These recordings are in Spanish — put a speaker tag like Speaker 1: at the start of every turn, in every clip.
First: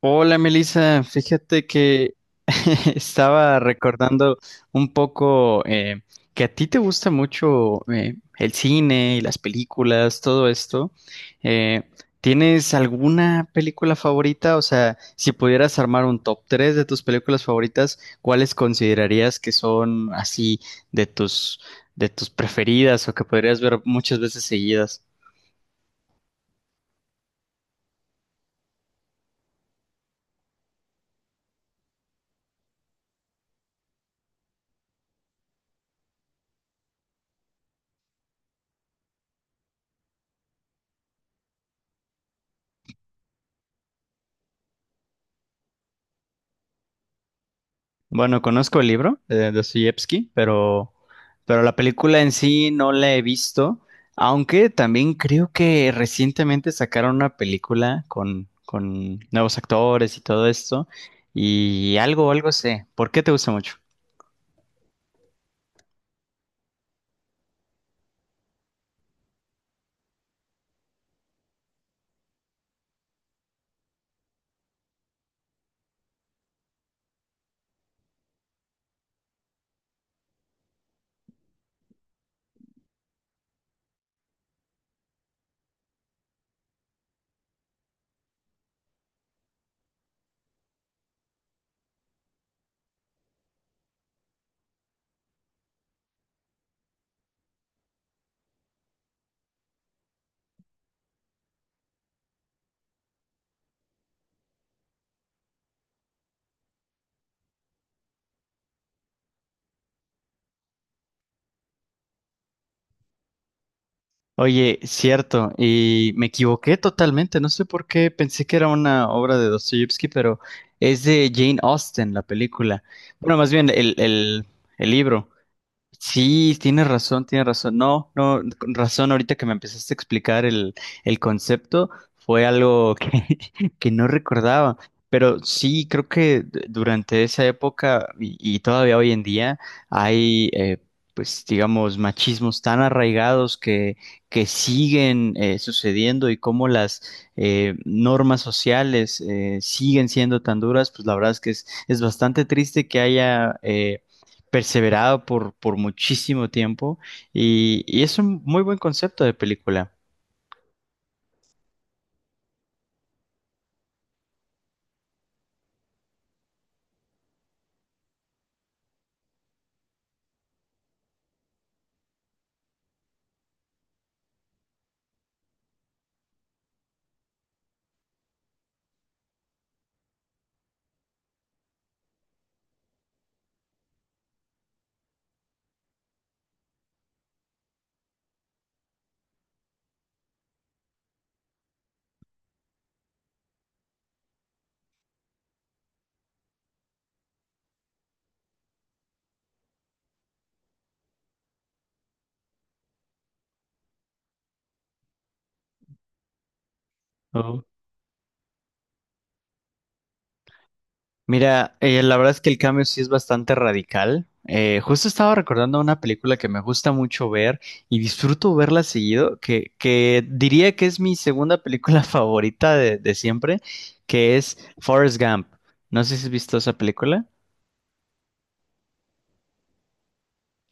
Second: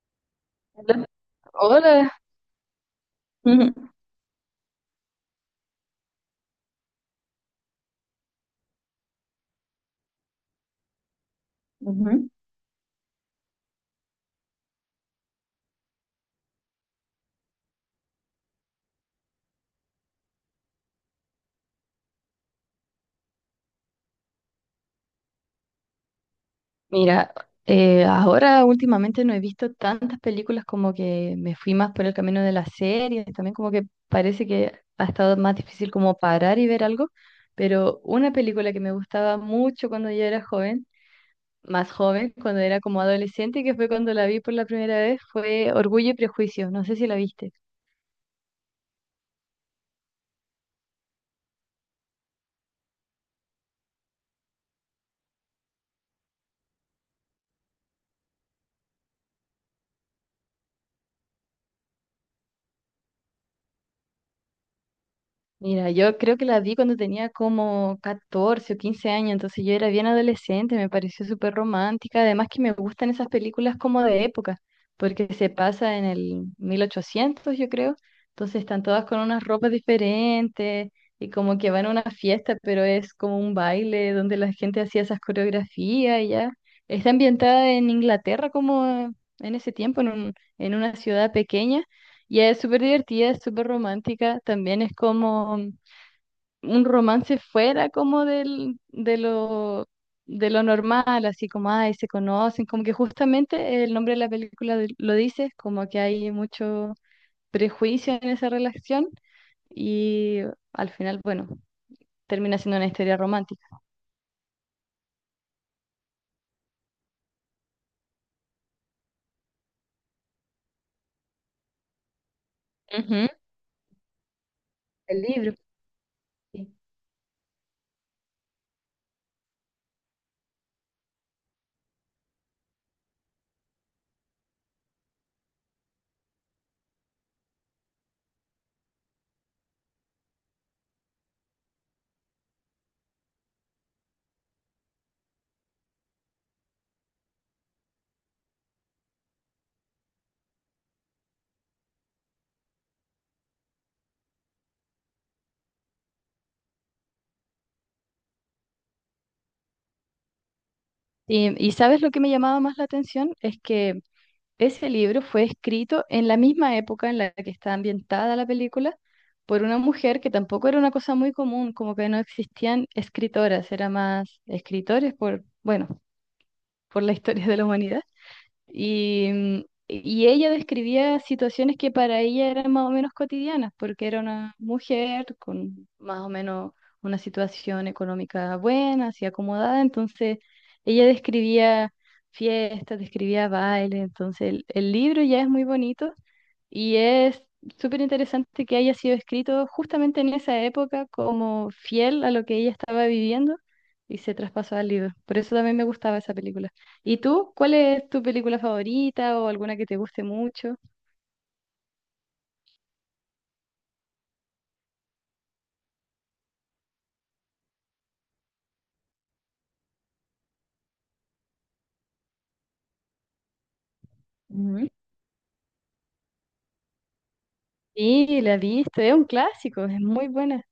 Speaker 1: Hola Melissa,
Speaker 2: Hola.
Speaker 1: fíjate
Speaker 2: Hola.
Speaker 1: que estaba
Speaker 2: Ujú.
Speaker 1: recordando un poco que a ti te gusta mucho el cine y las películas, todo esto. Eh,
Speaker 2: Ujú.
Speaker 1: ¿Tienes alguna película favorita? O sea, si pudieras armar un top 3 de tus películas favoritas, ¿cuáles considerarías que son así de tus, de tus preferidas o que podrías ver muchas veces seguidas?
Speaker 2: Mira, ahora últimamente no he visto tantas películas, como que me fui más por el camino de las series, también como que parece que ha estado más difícil como parar y ver algo, pero una película que me gustaba mucho cuando yo era joven, más joven, cuando era como adolescente, que fue cuando la vi por la primera vez, fue Orgullo y Prejuicio, no sé si la viste.
Speaker 1: Bueno, conozco el libro de Dostoyevsky, pero la película en sí no la he visto, aunque también creo que recientemente sacaron una película con nuevos actores y todo esto, y algo sé. ¿Por qué te gusta mucho?
Speaker 2: Mira, yo creo que la vi cuando tenía como 14 o 15 años, entonces yo era bien adolescente, me pareció súper romántica, además que me gustan esas películas como de época, porque se pasa en el 1800, yo creo, entonces están todas con unas ropas diferentes y como que van a una fiesta, pero es como un baile donde la gente hacía esas coreografías y ya. Está ambientada en Inglaterra como en ese tiempo, en en una ciudad pequeña y es súper divertida, es súper romántica, también es como un romance fuera como de lo normal, así como, ay, se conocen, como que justamente el nombre de la película lo dice, como que hay mucho prejuicio en esa relación y al final, bueno, termina siendo una historia romántica.
Speaker 1: Oye, cierto, y me equivoqué totalmente, no sé por qué pensé que era una obra de Dostoyevsky, pero es de Jane Austen la película.
Speaker 2: Ujú.
Speaker 1: Bueno, más bien el
Speaker 2: El
Speaker 1: libro.
Speaker 2: libro.
Speaker 1: Sí,
Speaker 2: Sí.
Speaker 1: tienes razón, tienes razón. No, no, con razón, ahorita que me empezaste a explicar el concepto, fue algo que no recordaba. Pero sí, creo que durante esa época y todavía hoy en día hay, eh, pues, digamos, machismos tan arraigados que siguen sucediendo y cómo las normas sociales siguen siendo tan duras, pues la verdad es que es bastante triste que haya... perseverado por muchísimo tiempo y es un muy buen concepto de película.
Speaker 2: Y ¿sabes lo que me llamaba más la atención? Es que ese libro fue escrito en la misma época en la que está ambientada la película, por una mujer, que tampoco era una cosa muy común, como que no existían escritoras, era más escritores por, bueno, por la historia de la humanidad. Y, y ella describía situaciones que para ella eran más o menos cotidianas, porque era una mujer con más o menos una situación económica buena, así acomodada, entonces ella describía fiestas, describía bailes, entonces el libro ya es muy bonito y es súper interesante que haya sido escrito justamente en esa época como fiel a lo que ella estaba viviendo y se traspasó al libro. Por eso también me gustaba esa película. ¿Y tú?
Speaker 1: Oh.
Speaker 2: ¿Cuál es tu película favorita o alguna que te guste mucho?
Speaker 1: Mira, la verdad es que el cambio sí es bastante radical. Justo estaba recordando una película que me gusta mucho ver y disfruto verla seguido, que diría que es mi segunda película favorita de siempre, que es
Speaker 2: Ujú.
Speaker 1: Forrest Gump. No sé si has visto esa película.
Speaker 2: Sí, la he visto, es un clásico, es muy buena.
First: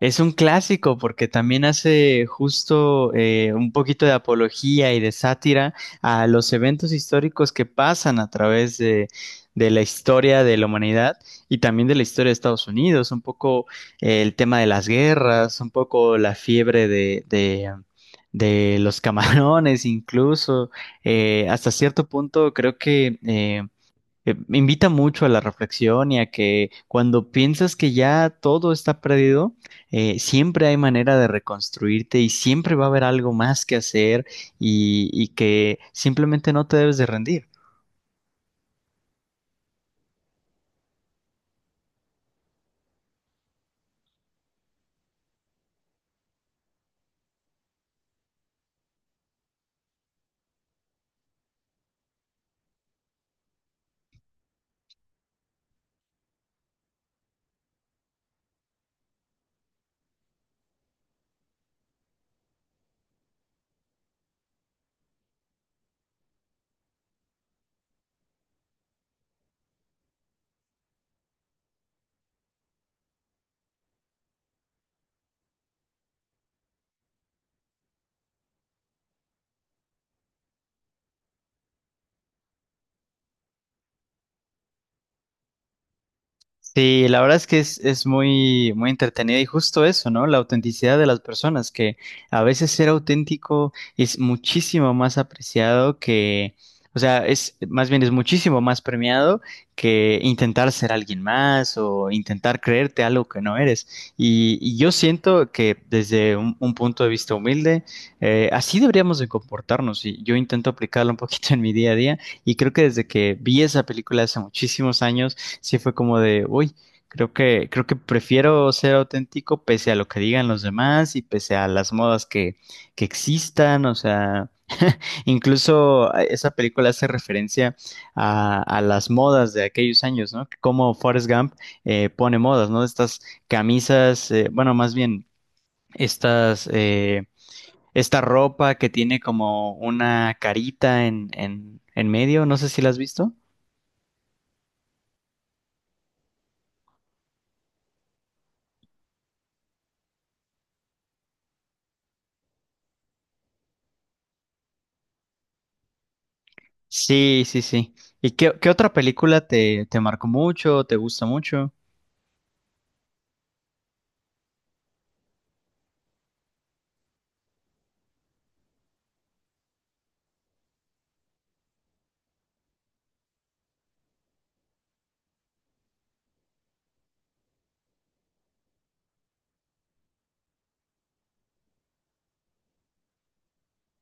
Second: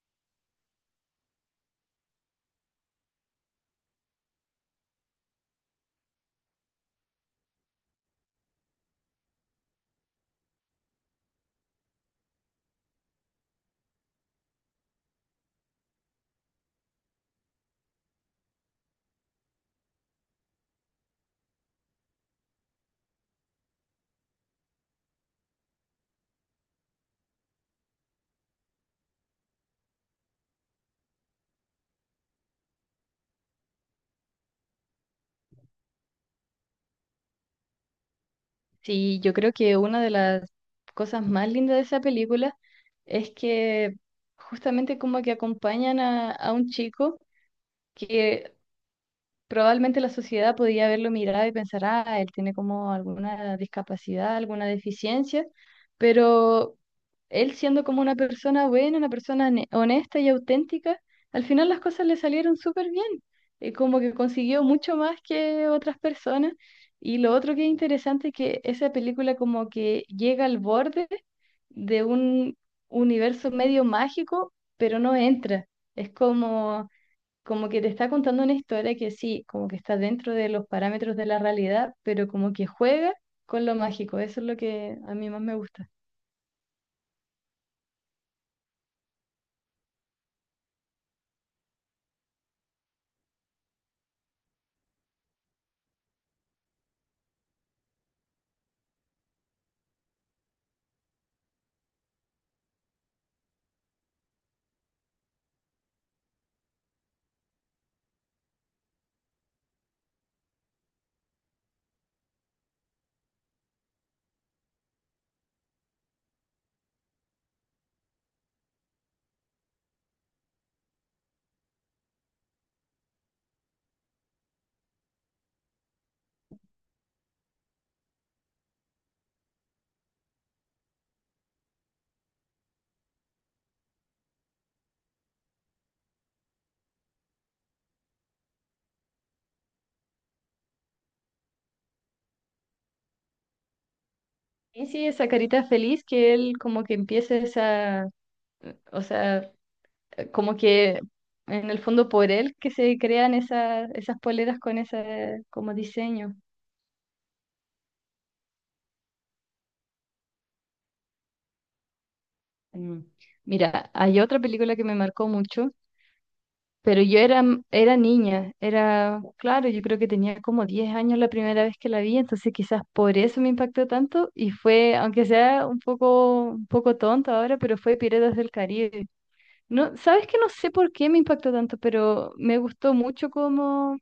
Speaker 1: Es un clásico porque también hace justo un poquito de apología y de sátira a los eventos históricos que pasan a través de la historia de la humanidad y también de la historia de Estados Unidos, un poco el tema de las guerras, un poco la fiebre de los camarones incluso. Hasta cierto punto creo que me invita mucho a la reflexión y a que cuando piensas que ya todo está perdido, siempre hay manera de reconstruirte y siempre va a haber algo más que hacer y que simplemente no te debes de rendir.
Speaker 2: Sí, yo creo que una de las cosas más lindas de esa película es que justamente como que acompañan a un chico que probablemente la sociedad podía haberlo mirado y pensar, ah, él tiene como alguna discapacidad, alguna deficiencia, pero él, siendo como una persona buena, una persona honesta y auténtica, al final las cosas le salieron súper bien, como que consiguió mucho más que otras personas. Y lo otro que es interesante es que esa película como que llega al borde de un universo medio mágico, pero no entra. Es como como que te está contando una historia que sí, como que está dentro de los parámetros de la realidad, pero como que juega con lo mágico. Eso es lo que a mí más me gusta.
Speaker 1: Sí, la verdad es que es muy, muy entretenida y justo eso, ¿no? La autenticidad de las personas, que a veces ser auténtico es muchísimo más apreciado que, o sea, es, más bien es muchísimo más premiado que intentar ser alguien más o intentar creerte algo que no eres. Y yo siento que desde un punto de vista humilde, así deberíamos de comportarnos y yo intento aplicarlo un poquito en mi día a día y creo que desde que vi esa película hace muchísimos años, sí fue como de, uy, creo que prefiero ser auténtico pese a lo que digan los demás y pese a las modas que existan, o sea, incluso esa película hace referencia a las modas de aquellos años, ¿no? Como Forrest Gump pone modas, ¿no? Estas camisas, más bien, estas, eh, esta ropa que tiene como una carita en medio, no sé si la has visto.
Speaker 2: Y sí, esa carita feliz que él como que empieza esa, o sea, como que en el fondo por él que se crean esas poleras con ese como diseño.
Speaker 1: Sí, sí, sí. ¿Y qué otra película te marcó mucho, te gusta mucho?
Speaker 2: Mm. Mira, hay otra película que me marcó mucho. Pero yo era niña, era, claro, yo creo que tenía como 10 años la primera vez que la vi, entonces quizás por eso me impactó tanto y fue, aunque sea un poco tonto ahora, pero fue Piratas del Caribe. No, sabes que no sé por qué me impactó tanto, pero me gustó mucho como,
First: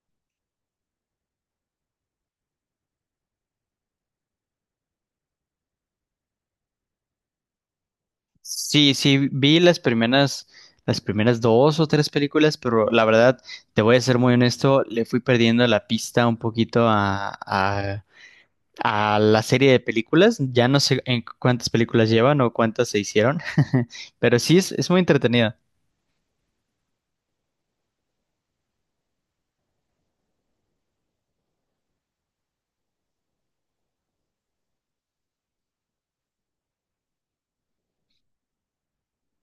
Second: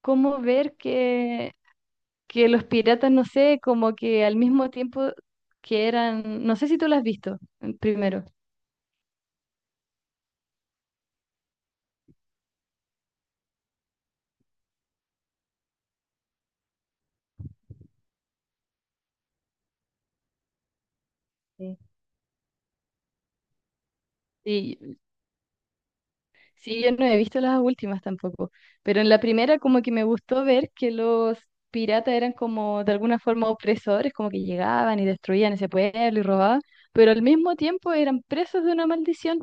Speaker 2: como ver que los piratas, no sé, como que al mismo tiempo que eran, no sé si tú lo has visto primero.
Speaker 1: Sí, sí, vi las primeras dos o tres películas, pero la verdad, te voy a ser muy honesto, le fui perdiendo la pista un poquito a la serie de películas. Ya no sé en cuántas
Speaker 2: Sí.
Speaker 1: películas llevan o cuántas se hicieron, pero sí es muy
Speaker 2: Sí,
Speaker 1: entretenida.
Speaker 2: sí, yo no he visto las últimas tampoco, pero en la primera como que me gustó ver que los piratas eran como de alguna forma opresores, como que llegaban y destruían ese pueblo y robaban, pero al mismo tiempo eran presos de una maldición.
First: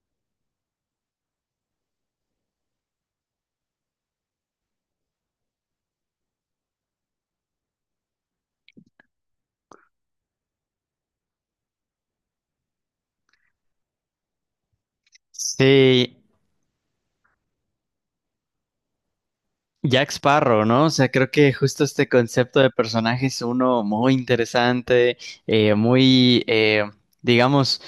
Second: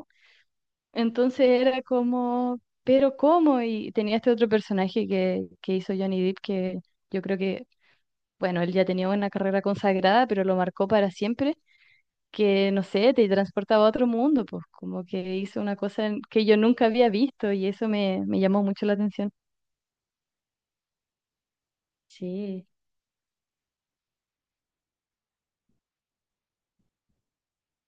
Speaker 2: Entonces era como, pero ¿cómo? Y tenía este otro personaje que hizo Johnny Depp, que yo creo que, bueno, él ya tenía una carrera consagrada, pero lo marcó para siempre, que, no sé, te transportaba a otro mundo, pues como que hizo una cosa
Speaker 1: Sí,
Speaker 2: que yo nunca había visto y eso me, me llamó mucho la atención.
Speaker 1: Jack Sparrow, ¿no? O sea, creo que justo este concepto
Speaker 2: Sí,
Speaker 1: de personaje es uno muy interesante, eh, muy, eh, digamos,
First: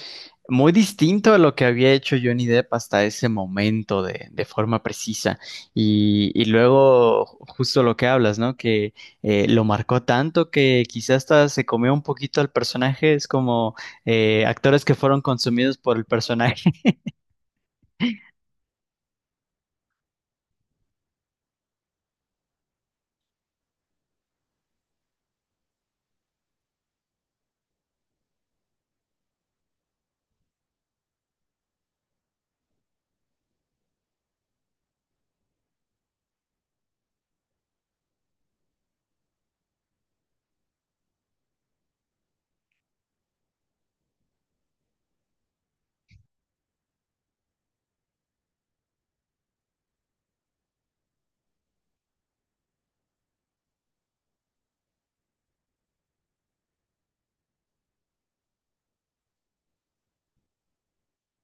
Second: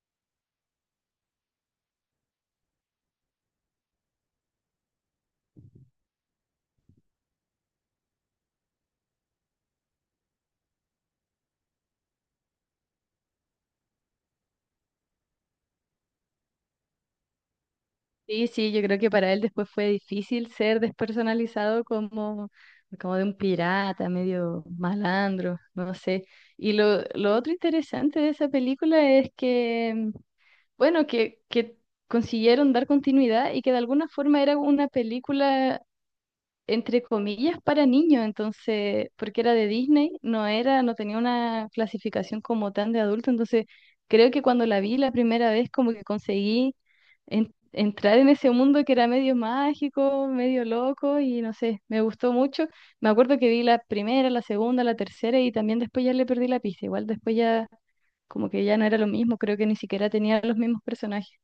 Speaker 1: muy distinto a lo que había hecho Johnny Depp hasta ese momento de forma precisa. Y luego, justo lo que hablas, ¿no? Que lo marcó tanto que quizás hasta se comió un poquito al personaje, es como actores que fueron consumidos por el personaje.
Speaker 2: sí, sí, yo creo que para él después fue difícil ser despersonalizado como, como de un pirata, medio malandro, no sé. Y lo otro interesante de esa película es que, bueno, que consiguieron dar continuidad y que de alguna forma era una película, entre comillas, para niños, entonces, porque era de Disney, no era, no tenía una clasificación como tan de adulto, entonces creo que cuando la vi la primera vez como que conseguí entrar en ese mundo que era medio mágico, medio loco y no sé, me gustó mucho. Me acuerdo que vi la primera, la segunda, la tercera y también después ya le perdí la pista, igual después ya como que ya no era lo mismo, creo que ni siquiera tenía los mismos personajes.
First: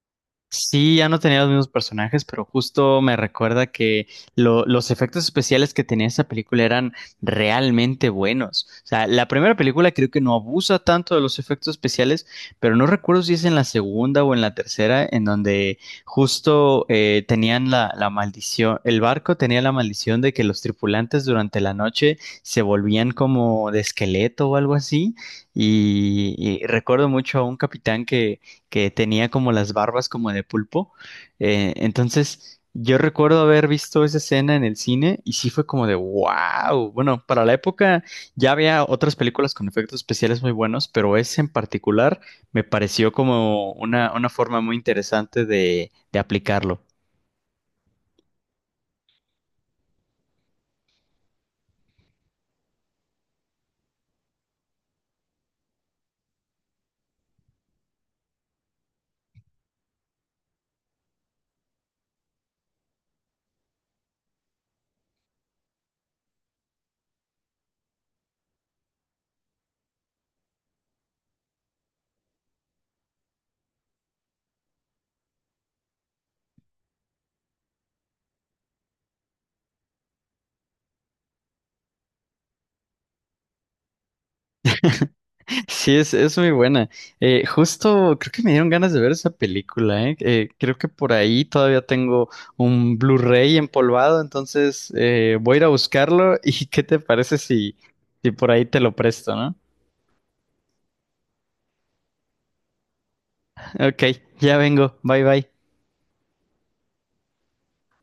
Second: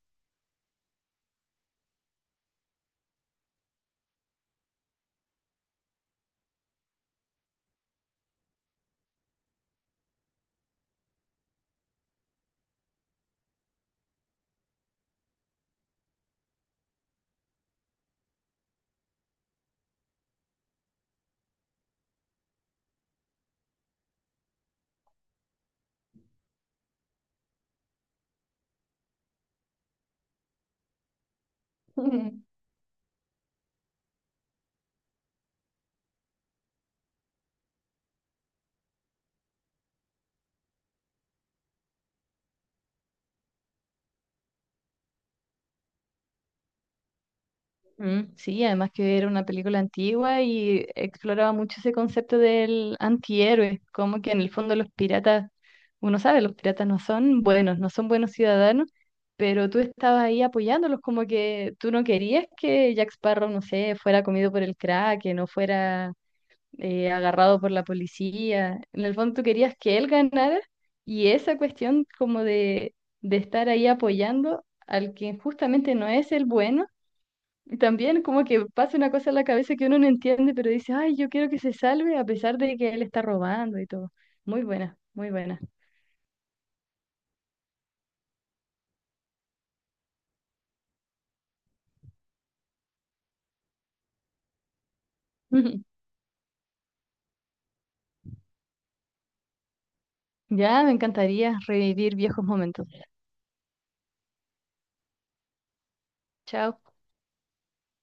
Speaker 1: Sí, ya no tenía los mismos personajes, pero justo me recuerda que los efectos especiales que tenía esa película eran realmente buenos. O sea, la primera película creo que no abusa tanto de los efectos especiales, pero no recuerdo si es en la segunda o en la tercera, en donde justo tenían la maldición, el barco tenía la maldición de que los tripulantes durante la noche se volvían como de esqueleto o algo así. Y y recuerdo mucho a un capitán que tenía como las barbas como de pulpo. Eh, entonces, yo recuerdo haber visto esa escena en el cine y sí fue como de wow. Bueno, para la época ya había otras películas con efectos especiales muy buenos, pero ese en particular me pareció como una forma muy interesante de aplicarlo.
Speaker 2: Mm, sí, además que era una película antigua y exploraba mucho ese concepto del antihéroe, como que en el fondo los piratas, uno sabe, los piratas no son buenos, no son buenos ciudadanos, pero tú estabas ahí apoyándolos, como que tú no querías que Jack Sparrow, no sé, fuera comido por el Kraken o fuera agarrado por la policía. En el fondo tú querías que él ganara, y esa cuestión como de estar ahí apoyando al que justamente no es el bueno, y también como que pasa una cosa en la cabeza que uno no entiende, pero dice, ay, yo quiero que se salve a pesar de que él está robando y todo. Muy buena, muy buena.
Speaker 1: Sí, es muy buena. Justo creo que me dieron ganas de ver esa película, ¿eh? Creo que por ahí todavía tengo un Blu-ray empolvado, entonces voy a ir a buscarlo y ¿qué te parece si, si por ahí te lo presto, ¿no?
Speaker 2: Ya, me encantaría revivir viejos momentos.
Speaker 1: Ok, ya vengo. Bye bye.
Speaker 2: Chao.